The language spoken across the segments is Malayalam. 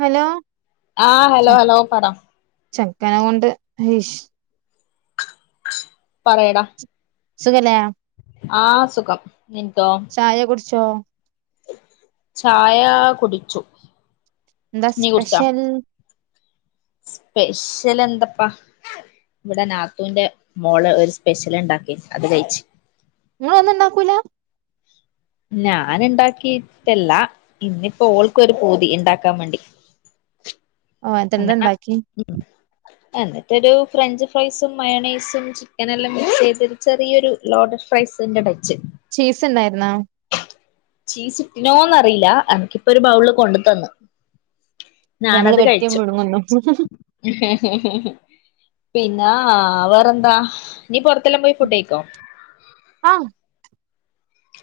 ഹലോ ആഹ ഹലോ ഹലോ പറ ചക്കന കൊണ്ട് ഹീഷ പറയടാ സുഖലേ ആഹ് സുഖം. നിൻക്കോ ച്ചോ ചായ കുടിച്ചു ന്ത നീ കുടിച്ചാ സ്പെഷൽ സ്പെഷ്യൽ എന്തപ്പാ ഇവടെ നാത്തൂന്റെ മോള് ഒര് സ്പെഷ്യലണ്ടാക്കിന്നു അത് കയ്ച്ച്. ങ്ങളൊന്നുണ്ടാക്കൂല. ഞാന് ണ്ടാക്കിറ്റല്ല ഇന്നിപ്പോ ഓൾക്കൊരു പൂതി ഇണ്ടാക്കാം വാണ്ടി ഓ എന്ട്ടെന്താ ണ്ടാക്കി എന്ന്ട്ടൊരു ഫ്രഞ്ച് ഫ്രൈസും മയോണൈസും ചിക്കനെല്ലം മിക്സ് ചെയ്തൊരു ചെറിയൊരു ലോഡഡ് ഫ്രൈസ് സ്ന്റെ ടച്ച് ചീസ് ഇണ്ടായിര്ന്നോ ചീസ്ട്ടിനോന്നറീല എനക്കിപ്പൊര് ബൗള് കൊണ്ട് തന്ന് ഞമ്മള് ഞാനത് വെട്ടി കഴിച്ചു മുഴുങ്ങുന്നു പിന്നാ വേറന്താ നീ പൊറത്തെല്ലം പോയി ഫുഡ്ഡയ്ക്കോ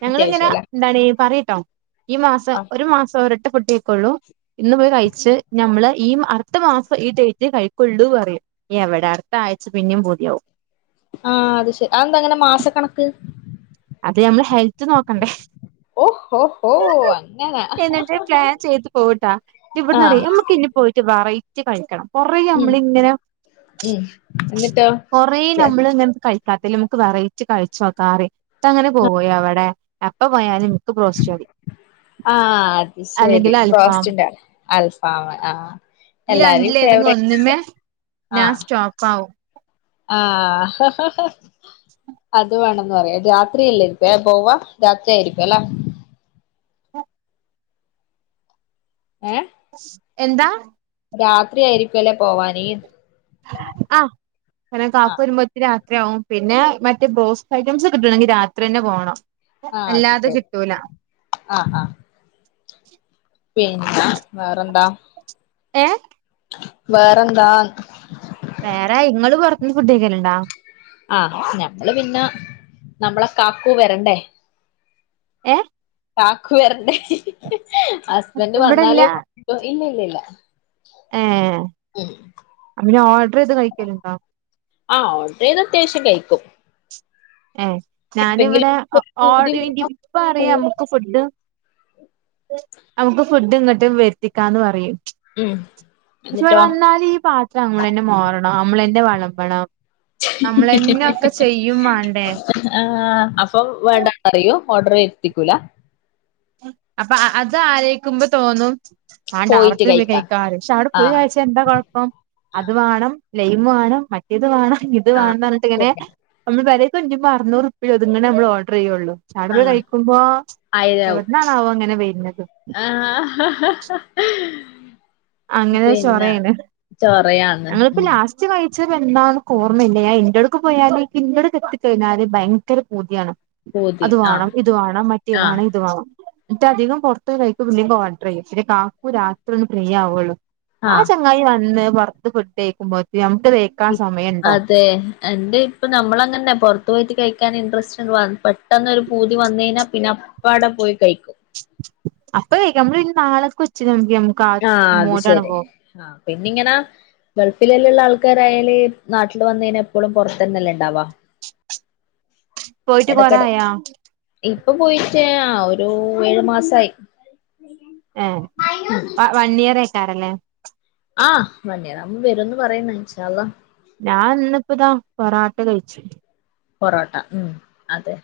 ഞങ്ങള് ങ്ങനെ എന്താണ് പറയീട്ടോ ഈ മാസം ആഹ് ഒര് മാസം ഒരെട്ടം ഫുഡ്ഡയ്ക്കൊള്ളൂ ഇന്ന് പോയി കയ്ച്ച് ഞമ്ള് ഈ അറ്ത്ത മാസം ഈ ഡേറ്റ് കഴിക്കൊള്ളൂ പറയും. എവടെ അടുത്ത ആഴ്ച്ച പിന്നീം പൂത്യാവും. ആഹ് അത് ശെ അതെന്താങ്ങനെ മാസക്കണക്ക് അത് നമ്മളെ ഹെൽത്ത് നോക്കണ്ടേ ഓഹോ ഹോ ഹോ അങ്ങനെ എന്ന്ട്ട് പ്ലാൻ ചെയ്ത് പോവുട്ടാ ഇവ്ട്ന്നറീം ആഹ് നമ്മക്ക്ഞ്ഞും പോയിറ്റ് വറൈ റ്റി കഴിക്കണം കൊറേ ഉം നമ്മളിങ്ങനെ ഉം എന്നിട്ടോ കൊറേ നമ്മളിങ്ങനെ കഴി താത്ത നമ്മക്ക് വെറൈറ്റി കഴിച്ചോക്കാറീം ന്നട്ടങ്ങനെ പോവും എവടെ എപ്പ പോയാ ഇനിക്ക് ബ്രോസ്റ്റ് മതി ആഹ് അത് ശെരി അല്ലെങ്കിൽ അൽഫാം ബ്രോസ്റ്റിന്റെ ആളാ അൽഫാമ് ആഹ് ഈ എല്ലാരേം രണ്ടിലേതെങ്കിലും ഫേവറേറ്റ് ആണ് ഒന്ന്മ്മെ ഞാൻ ആഹ് സ്റ്റോപ്പാവും. ആഹ് അത് വേണം ന്ന് പറയാ രാത്രിയല്ലേരിക്ക പോവാ രാത്രിയായിരിക്കുല്ലേ ഏ എന്താ രാത്രി ആയിരിക്കും അല്ലേ പോവാന് ആഹ് കരണം ആഹ് കാക്കുവര്മ്പത്തിന് ആ രാത്രി ആവും പിന്നെ മറ്റേ ബ്രോസ്റ്റ് ഐറ്റംസ് ക്ട്ടണെങ്കി രാത്രിന്നെ പോണം. ആഹ് അത് അല്ലാതെ ശരി കിട്ടൂല ആഹ് ആഹ് പിന്നെ വേറെന്താ ഏ വേറെന്താന്ന് ങ്ങള് ഫുഡ്ഡയ്ക്കല്ണ്ടാ? ആഹ് ഞമ്മള് പിന്നെ നമ്മളെ കാക്കൂ വരണ്ടേ ഏ കാക്കു വരണ്ടേ. ഹസ്ബന്റ് ഇവിടെല്ല വന്നാലേ പോകാൻ പറ്റൂ ഇല്ല ല്ല ല്ല ഏ ആ പിന്നെ ഓഡ്ർ ചെയ്ത് കഴിക്കല്ണ്ടോ ആഹ് ഓഡർ ചെയ്ത് അത്യാവശ്യം കഴിക്കും ഏ എപ്പെങ്കിലും ഞാനിവിടെ പൂതി ഓഡർ ഇപ്പ വരുമ്പോ അറിയാം നമ്മക്ക് ഫുഡ് നമ്മക്ക് ഫുഡ് ഇങ്ങട്ടും വരുത്തിക്കാന്ന് പറയും ഉം പക്ഷെ എന്നിട്ടോ വന്നാല് ഈ പാത്രം നമ്മളെന്നെ മോറണം. നമ്മളെന്നെ വളമ്പണം. വേണ്ടേ ആഹ് അപ്പൊ വേണ്ടാന്നറയും. ഓഡറ് വരുത്തിക്കൂല അപ്പ അ അത് ആലോയിക്കുമ്പ തോന്നും ആണ്ടാവടത്തിന് പോയി കഴിക്കാ അറയു ക്ഷെ അവിടെ പോയി ആഹ് കഴിച്ച എന്താ കുഴപ്പം അത് ആഹ് വാണം ലൈമ് വാണം മറ്റേത് വാണം ഇത് വാണംന്നറഞ്ഞിട്ടിങ്ങനെ ആഹ് നമ്മള് പെരേ തുഞ്ഞിപ്പറുന്നൂറുപ്പ്യോ ഇതിങ്ങനെ അമ്മളോഡറെയ്യൊള്ളൂ ചാവടെ പോയി ആഹ് കഴിക്കുമ്പോ ആയിരാവും എന്താവോ ഇങ്ങനെ വര്ണ് ആഹ് അങ്ങനെ പിന്നെ ചൊറേണ് ചൊറയാന്ന് ഞങ്ങളിപ്പ ഉം ലാസ്റ്റ് കഴി ച്ചതെന്താന്ന്ക്കോർമ്മയില്ല ഞാ എൻ്റടുക്ക് പോയാലിൻ്റടുക്കെത്തി കഴിഞ്ഞാല് ഭയങ്കര പൂതിയാണ് പൂതി അത് വാണം ആഹ് ഇത് വാണം മറ്റേ ആഹ് വാണം ഇത് വാണം ഇറ്റധികം പൊറത്തോയി കഴിക്കും പിന്നിം പോവാൻ ട്രൈയും പിന്നെ കാക്കു രാത്രി ഒന്ന് ഫ്രീ ആവുഒള്ളൂ ആ ആഹ് ചങ്ങായി വന്ന് പൊറത്ത് ഫുഡ് കഴിക്കുമ്പോത്തിനും അതേ എന്റെ ഇപ്പൊ നമ്മളങ്ങന്നെ പൊറത്ത് പോയിട്ട് കഴിക് ക്കാനിൻട്രസ്റ്റ് വന്ന് പെട്ടെന്നൊരു പൂതി വന്നയിഞ്ഞാ പിന്നെ അപ്പാടെ പോയി കഴിക് അപ്പ കഴിക്കും നമ്മള് പിൻ നാളക്ക് വച്ച്ങ്ങാണ്ട് ആഹ് അത് ശരി ആഹ് പിന്നിങ്ങന് ഗൾഫ് ഫിലെല്ല്ള്ള ആൾക്കാരായാല് നാട്ടില് വന്നയിന എപ്പളും പൊറത്തന്നല്ലെണ്ടാവാ പോയിട്ട് എടക്കെടെ കൊറായാ ഇപ്പ പോയിറ്റ് ആഹ് ആ ഒരു ഏഴു മാസയായി ഏഹ് വ വണ്ണിയിർറേക്കാരല്ലേ ആഹ് വണ്ണിയറാവുമ്പം വരുന്ന് പറയുന്ന് ഇൻശാ അല്ലാഹ് ഞാൻ ഇന്നിപ്പിതാ പറാട്ട കഴിച്ച് പൊറോട്ട ഉം അതെ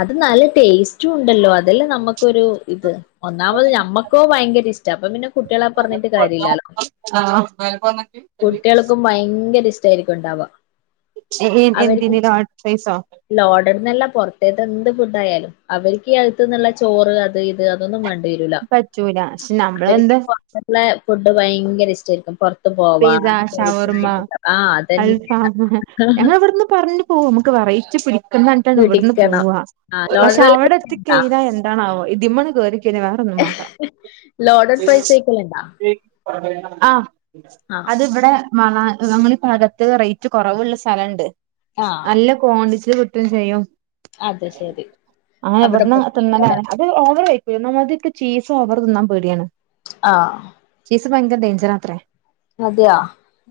അത് നല്ല ടേസ്റ്റ് റ്റൂ ഉണ്ടല്ലോ അതല്ലെ നമ്മക്കൊരു ഇത് ഒന്നാമത് ഞമ്മക്കോ ഭയങ്കരിഷ്ടം അപ്പം പിന്നെ കുട്ടികളെ പറഞ്ഞിട്ട് കാര്യല്ലാലോ കുട്ടികള്ക്കും ഭയങ്കരിഷ്ടായിരിക്കും ഉണ്ടാവ്വാ അവര്ക്ക് എന്തിന് ലോഡ്ഫ്രൈസോ ലോഡഡ്ന്നെല്ലാ പൊറത്ത് തെന്ത് ഫുഡ് ആയാലും അവരിക്കീ അകത്ത്ന്നുള്ള ചോറ് അത് ഇത് അതൊന്നും വേണ്ട ണ്ടിയരൂല പറ്റൂല പക്ഷെ ഇവര്ക്കീ നമ്മളെന്താ പൊറത്ത്ന്ന്ള്ള ഫുഡ് ഭയങ്കര ഇഷ്ടായിരിക്കും പൊറത്ത് പീസ്സാ ഷവർമ്മ അതന്നെ അൽഫാമ് ഞങ്ങൾ ഇവിടെന്ന് പറഞ്ഞു പോവും നമ്മക്ക് വെറൈറ്റി പിടി ക്കന്നാണ് ട്ടാണ് ഇവിടന്ന് പോവ പിടിക്കണം ആ പക്ഷെ ലോഡഡ് അവടെത്തി ഉണ്ടാ കഴിഞ്ഞാ എന്താണാവോ ഇതിമ്മണ് കേറി ക്കൈഞ്ഞാ വേറൊന്നും വാേണ്ട ലോഡഡ് ഫ്രൈസ് കഴിക്കലുണ്ടാ ആഹ് ആ അതിവടെ മണാ നമ്മളീ ഭാഗത്ത് റെയ്റ്റ് കൊറവ്ള്ള സ്ഥലണ്ട് ആ നല്ല കോണ്ടിച്ചില് കിട്ടും ചെയ്യും അത് ശരി അങ്ങനെ അവിടെ ഇവടന്ന് പോയി തിന്നലാണ് അത് ഓവർ വെയ് പി ഒന്നാമതെക്ക് ചീസോവറ് തിന്നാൻ പേടിയാണ് ആഹ് സ് ഭയങ്കര ഡെയ്ഞ്ചറാത്രേ അതെയാ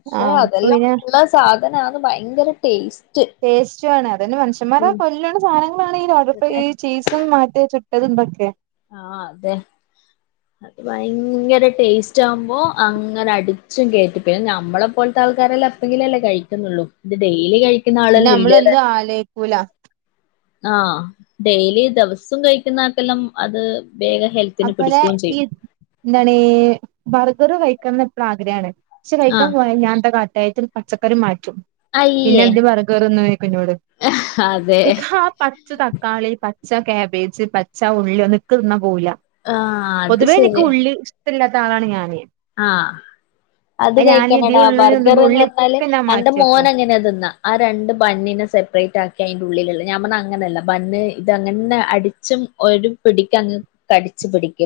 ക്ഷേ അതെല്ലാം പിന്നെ ഗുണ സാധനാന്ന് ഭയങ്കര ടേസ് ടേസ്റ്റുവാണ് അതന്നെ മനുഷ്യന്മാര കൊല്ല്ണ സാനങ്ങളാണ് ഈ ലോഡഡ് ഫ്രൈ അതെ ഈ ചീസും മറ്റേ ചുറ്റ് ട്ടതും ന്തൊക്കെ ആഹ് അതെ അത് ഭയങ്കര ടേസ്റ്റാവുമ്പോ അങ്ങനെ അടിച്ചും കേറ്റും പിന്നെ ഞമ്മളെപ്പോലത്ത ത്താൾക്കാരെല്ല എപ്പെങ്കിലല്ലെ കഴിക്കുന്നുള്ളൂ ഇത് ഡെയിലി കഴിക് പിന്നെ നമ്മളൊന്നു ആലോയിക്കൂല ആഹ് ഡെയിലി ദെവസും കഴിക്കുന്നാക്കെല്ലം അത് വേഗം ഹെൽത്തിന് അപ്പലേ പിടിക്കുകയും ഈ ചെയ്യും എന്താണീ ബർഗറ് കഴിക്കണമെന്ന് എപ്പിഴും ആഗ്രഹമാണ് പക്ഷെ കഴിക്കാൻ ആഹ് പോയാ ഞാൻന്താ കാട്ടാ അയിത്തെണ്ട് പച്ചക്കറി മാ പിന്നെ അയ്യേ എന്ത് ബർഗറ്ന്നോയ്ക്കും ഇന്നോട് അതെ ആ പച്ച തക്കാളി പച്ച കാബേജ് പച്ച ഉള്ളി ഇനക്ക് തിന്നാ പോവൂല ആഹ് അത് പൊതുവേ എനിക്ക് ഉള്ളി ഇഷ്ട ഇല്ലാത്ത ആളാണ് ഞാന്. ആ. അത് ഞാന് ഇതീ കഴിക്കണടാ ഉള്ളി ബർഗർ തിന്നുമ്പോ എന്ന് പറഞ്ഞാല് ഉള്ളിയൊക്കെ ഞാൻ എന്റെ മാറ്റി വെക്കും മോന് അങ്ങനെതിന്നാ. ആ രണ്ട് ബൺ നെ സെപ്പറേറ്റ് ആക്കി അയിന്റെ ഉള്ളിലുള്ള ഞാൻ പറ അങ്ങനല്ല ബൺ ഇതങ്ങനെ അടിച്ചു ഒരു പിടിക്കങ്ങ് കടി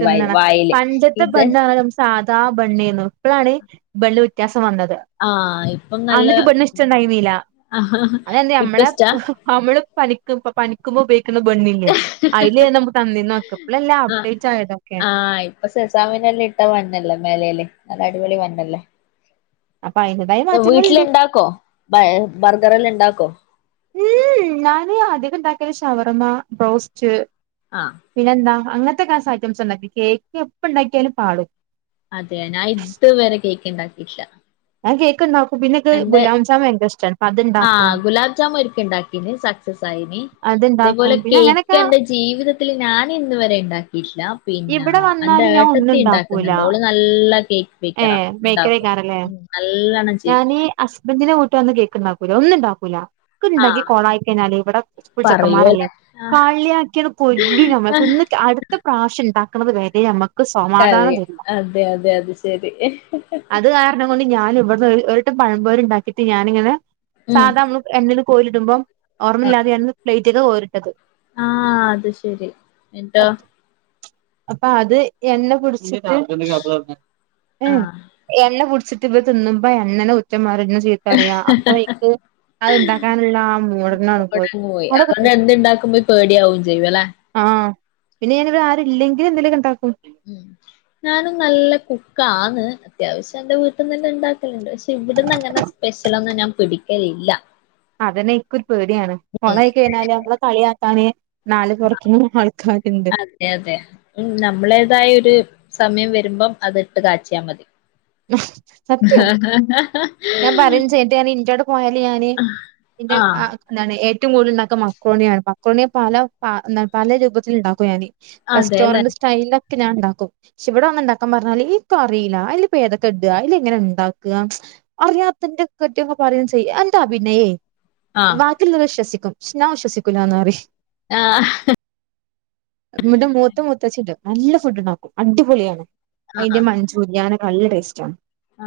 തിന്നണം പണ്ടത്തെ ബണ്ണ സാധാ ബണ്ണേനു ഇപ്പഴാണ് ബൺ വ്യത്യാസ വന്നത് ആഹ് ഇപ്പം നല്ല അന്നക്ക ബൺ ഇഷ്ടംണ്ടായിന്നീല. അതന്ത് ഇപ്പ നമ്മളെ ഇഷ്ടാ നമ്മള് പനിക്കും പനിക്കുമ്പോ ഉയോഗിക്കുന്ന ബെണ്ണില്ലേ അതില് നമുക്ക് തന്നീ നോക്ക ഇപ്പ എല്ലാം അപ്ഡേറ്റ് ആയതൊക്കെ ആ ഇപ്പൊ സെസാമനല്ലാം ഇട്ട ബൺ അല്ലേ മേലയില് നല്ല അടിപൊളി ബണ്ണല്ലേ. അപ്പൊ അയിന്റേതായ വീട്ടില മാറ്റങ്ങളുണ്ട് ഇണ്ടാക്കോ ബർഗറല്ലാം ഇണ്ടാക്കോ? ഉം ഞാന് അധികം ഉണ്ടാക്കല് ഷവർമ്മ ബ്രോസ്റ്റ് ആഹ് പിന്നെ എന്താ അങ്ങനത്തെ കാസ് ഐറ്റംസ് ഉണ്ടാക്കി കേക്ക് എപ്പ ഉണ്ടാക്കിയാലും പാളും. അതെ ഞാൻ ഇതുവരെ കേക്ക് ഉണ്ടാക്കിട്ടില്ല. [unintelligible] എന്താ ഗുലാം ജാം ഭയങ്കര ഇഷ്ടാണ് അപ്പൊ ആ അത്ണ്ടാക്കും ഗുലാബ് ജാമു ഒരിക്ക ഉണ്ടാക്കിന് സക്സസ് ആയിന്. ഇതേപോലെ അത്ണ്ടാക്കും പിന്നെ കേക്ക് അങ്ങനെയൊക്കെ എന്റെ ജീവിതത്തിൽ ഞാൻ ഇന്ന് വരെ ഉണ്ടാക്കിയിട്ടില്ല. പിന്നെ ഇവിടെ എന്ത വന്നാല് ഞാൻ ഒന്നും ഏട്ടത്തി ഉണ്ടാക്കുന്നുണ്ട് ഉണ്ടാക്കൂല അവള് നല്ല ല്ല കേക്ക് ബേക്കേറ ഏഹ് ഉണ്ടാക്കും നല്ലണം ചെയ്യും. ഹസ്ബന്റനെ കൂട്ട് വന്ന് കേക്കണ്ടാക്കൂല ഒന്നും ഉണ്ടാക്കൂല. ഉണ്ടാക്കി ആഹ് കോളായി കഴിഞ്ഞാല് ഇവിടെ സ്കൂൾ ചെക്കന്മാരല്ലേ പറയൂല്ലേ ആഹ് കാളിയാക്കി കൊല്ലും ഞമ്മൾ ഒന്ന് അടുത്ത പ്രാവശ്യം ഉണ്ടാക്കുന്നത് വരെ മ്മക്ക് അതെ അതെ അത് ശെരി. ഞാന് ഇവിടു ഒരുവട്ടം പഴംപൊരി ഉണ്ടാക്കിട്ട് ഞാനിങ്ങനെ ഉം സാധാ നമ്മ എണ്ണില് കോരി ഇടുമ്പോ ഓർമ്മില്ലാതെയരുന്നു പ്ലേറ്റക്കെ ഓരിട്ടത്. ആ അത് ശെരി എന്തോ? അപ്പൊ അത് എണ്ണ പിടിച്ചിട്ട് ആ. എന്നെ പിടിച്ചിട്ട ഇവര് തിന്നുമ്പോ എന്നനെ കുറ്റം പറയ ചീത്തറിയാ അപ്പൊ എനിക്ക് അത് ഉണ്ടാക്കാനുള്ള മൂഡ് തന്നെ പോയി ഇവിടങ്ങ് അതുകൊണ്ട് എന്തുണ്ടാക്കുമ്പോ പേടിയാവും ചെയ്യും അല്ലെ ആഹ് പിന്നെ ഞാനിവിടെ ആരല്ലെങ്കിലും എന്തലൊക്കെ ഉണ്ടാക്കും. ഉം ഞാനും നല്ല കുക്കാന്ന് അത്യാവശ്യം എന്റെ വീട്ടിന്നന്നെ ഉണ്ടാക്കലുണ്ട് പക്ഷെ ഇവിടന്നങ്ങനെ സ്പെഷ്യലൊന്നും ഞാൻ പിടിക്കലില്ല. അതന്നെ ഇക്ക ഒരു പേടിയാണ് ഉം കോളായി കഴിഞ്ഞാല് നമ്മളെ കളിയാക്കാന് നാല് പുറത്തുന്ന് ആൾക്കാരുണ്ട് അതെ അതെ നമ്മളേതായരു സമയം വരുമ്പം അത് ഇട്ട് കാച്ചിയാ മതി. സത്യം ഞാൻ പറയും [unintelligible] ഇന്റോടെ പോയാല് ആഹ് ഞാന് ഏറ്റവും കൂടുതൽ ഉണ്ടാക്കും മക്കരോണിയാണ് മക്കരോണിയെ പല പ പല രൂപത്തിൽ ഉണ്ടാക്കും ഞാന്. അതെല്ലേ റെസ്റ്റോറന്റ് സ്റ്റൈലൊക്കെ ഞാൻ ഉണ്ടാക്കും. പക്ഷെ ഇവിടെ ഒന്ന് ഇണ്ടാക്കാൻ പറഞ്ഞാല അറിയില്ല അതിലിപ്പോ ഏതൊക്കെ ഇടുക അതില് എങ്ങനെ ഉണ്ടാക്കുക [unintelligible] ഞാൻ ആഹ് വിശ്വസിക്കൂലാന്ന് പറയും. ആഹ് [unintelligible] നല്ല ഫുഡ് ഉണ്ടാക്കും അടിപൊളിയാണ് അതിന്റെ മഞ്ചൂരിയാന നല്ല ടേസ്റ്റ്ണ്. ആ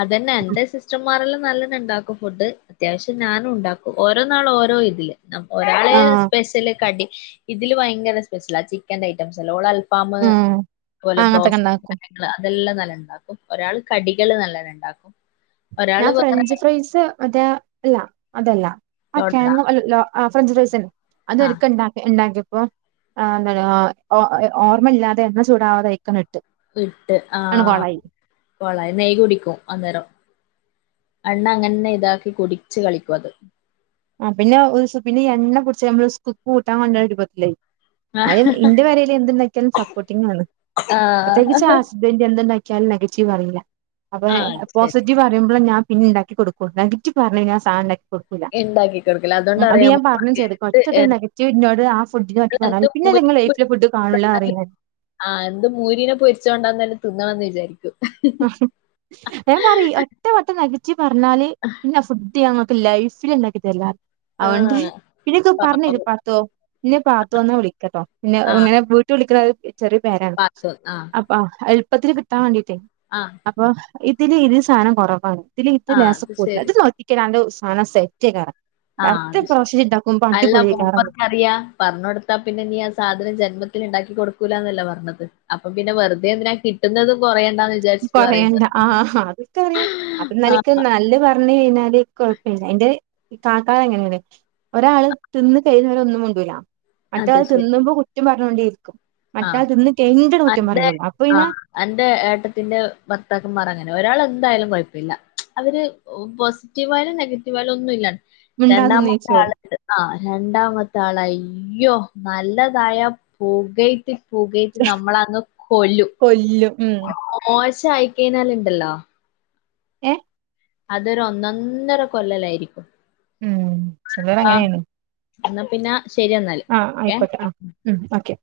അതന്നെ എന്റെ സിസ്റ്റർമാരെല്ലാം നല്ലണ് ഉണ്ടാക്കും. ഫുഡ് അത്യാവശ്യം ഞാനും ഉണ്ടാക്കും ഓരോ നാൾ ഓരോ ഇതില് ഒരാളെ ആഹ് സ്പെഷ്യല് കടി ഇതില് ഭയങ്കര സ്പെഷ്യൽ ആ ചിക്കന്റെ ഐറ്റംസ് അല്ല അൽഫാം ഉം അതുപോലെ അങ്ങനത്തൊക്കെ ഇണ്ടാക്കും. ബ്രോസ്റ്റ് കാര്യങ്ങള് അതെല്ലാം നല്ല ഉണ്ടാക്കും. ഒരാള് കടികള് നല്ലത് ഇണ്ടാക്കും. ഞാൻ ഫ്രഞ്ച് ഫ്രൈസ് അതേ അല്ല അതല്ല ആ ലോഡഡാ ആ ഫ്രഞ്ച് ഫ്രൈസ് തന്നെ ആ അത്ക്ക്ണ്ട ഉണ്ടാക്കി. അപ്പ എന്ത ഓർമ്മയില്ലാതെ എണ്ണ ചൂടാവാതായി. വിട്ട് ആഹ് പോള നെയ് കുടിക്കും. അന്നേരം. എണ്ണ അങ്ങനന്നെ ഇതാക്കി കുടിച്ചു കളിക്കും അത്. ആ പിന്നെ ഒരുസം പിന്ന എണ്ണ പൊടിച്ച നമ്മ കുക്ക് കൂട്ടാൻ കൊണ്ടപത്തില്ലേ. ആ അരും ഇന്റെ വരൽ എന്ണ്ടാക്കിയാലും സപ്പോർട്ടിംഗ ആണ് ആ പ്രത്യേകിച്ച് ആ ഹസ്ബൻഡ് എന്ണ്ടാക്ക നെഗറ്റീവ് അറിയില്ല അപ്പ ആ അത് ശരി പോസിറ്റീവ് അറിയുമ്പോൾ ഞാൻ പിന്നെണ്ടാക്കി കൊടുക്കൂ നെഗറ്റീവ് പറഞ്ഞു കിഞ്ഞാൽ സാധനം ഉണ്ടാക്കികൊടുക്കൂല ഉണ്ടാക്കി കൊടുക്കല അതുകൊണ്ട് അ ഞൻ അറിയാമോ പറഞ്ഞ ചെയ്ത് എന്ത് കൊറച്ചൂ എന്ത് നെഗറ്റീവ്നോട് ആ ഫുഡിനറ്റി എന്ത് പറഞ്ഞാല് പിന്നെ നി മൂരിനെ ലൈഫ ഫുഡ് കാണ പൊരിച്ചോണ്ടാലും അറിയ ആ എന്ത് മൂരിനെ പൊരിച്ചോണ്ടന്ന്ല്ലെ തിുന്നണണംന്ന് വിചാരിക്കും ഞാൻ പറ ഒറ്റ വട്ടം നെഗറ്റീവ് പറഞ്ഞാല് പിന്നെ ഫുഡ് ഞൻ ഇങ്ങക്ക് ലൈഫില് ഉണ്ടാക്കി തരില്ല അതോണ്ട് ആ പിന്നൊക്കെ പറഞ്ഞത പാവം പാത്തോ പിന്നെ പാത്തോ എന്നാ വിളിക്കട്ടോ പിന്നെ ആ ഇങ്ങനെ വീട്ട് വിളിക്കണ ചെറിയ പേരാണ് പാത്തു ആ അപ്പ എളുപ്പത്തിന് കിട്ടാൻ വേണ്ടീട്ടേ ആ അപ്പൊ ഇതില് ഇത് സാധനംകൂറവാണ് ഇതില് ഇത് ആ ലേസം അത് കൂട ശരി ഇത് നോക്കിക്കേ അന്റെ സധനം സെറ്റ് ആയിക്കാരം ആ ഡത്ത അത് പ ശരി [unintelligible] അല്ല മൂപ്പർക്കറിയ പറഞ്ഞഞ് കൊടുത്താ പിന്നെ നീ ആ സാധനം ജന്മത്തി ഉണ്ടാക്കി കൊടുക്കൂന്നല്ല പറഞ്ഞത് അപ്പ പിന്നെ വെറുതെ എന്തിനാ കിട്ടുന്നതും കുറ കൊറയണ്ട ആ അതൊക്കെ അറിയാം അപ്പ ആഹ് നിലക്ക് നല്ല പറഞ്ഞഞ് കഴിഞ്ഞാൽ കൊഴപ്പമില്ല എന്റെ കാകാര് അങ്ങനെണ് ഒരാള് തിന്ന് കഴിയുന്നവരെ ഒന്നും മുണ്ടൂല്ല മറ്റേ ആൾ തിന്നുമ്പോ കുറ്റം പറഞ്ഞോണ്ടി ആഹ അന്റെ പറയുള്ളൂ അപ്പൊ ആ പിന്നെ അന്റെ ഏട്ടത്തിന്റെ ഭർത്താക്കന്മാർ അങ്ങനെ ഒരാൾ എന്തായാലും കുഴപ്പല്ല അവര് പോസിറ്റീവായാലും നെഗറ്റീവായാലും ഒന്നും ഇല്ല. മിണ്ടാതെ നിന്ന് രണ്ടാമത്തെ ചോദിച്ചോളും ആള് ആ രണ്ടാമത്തെ ആളായി യ്യോ നല്ലതായ പോകെ പുക് നമ്മളങ് കൊല്ലും കൊല്ലും ഉം [unintelligible] ചായിക്കനാലണ്ടല്ലോ. ഏ അതൊരു ഒന്നൊന്നര കൊല്ലലായിരിക്കും ഉം ചിലർ ആ അങ്ങനെയാണ്. എന്നാ പിന്നെ ശരിയന്നാല് ആഹ് ഓക്കെ ആയിക്കോട്ടെ ആഹ് ഉം ഓക്കെ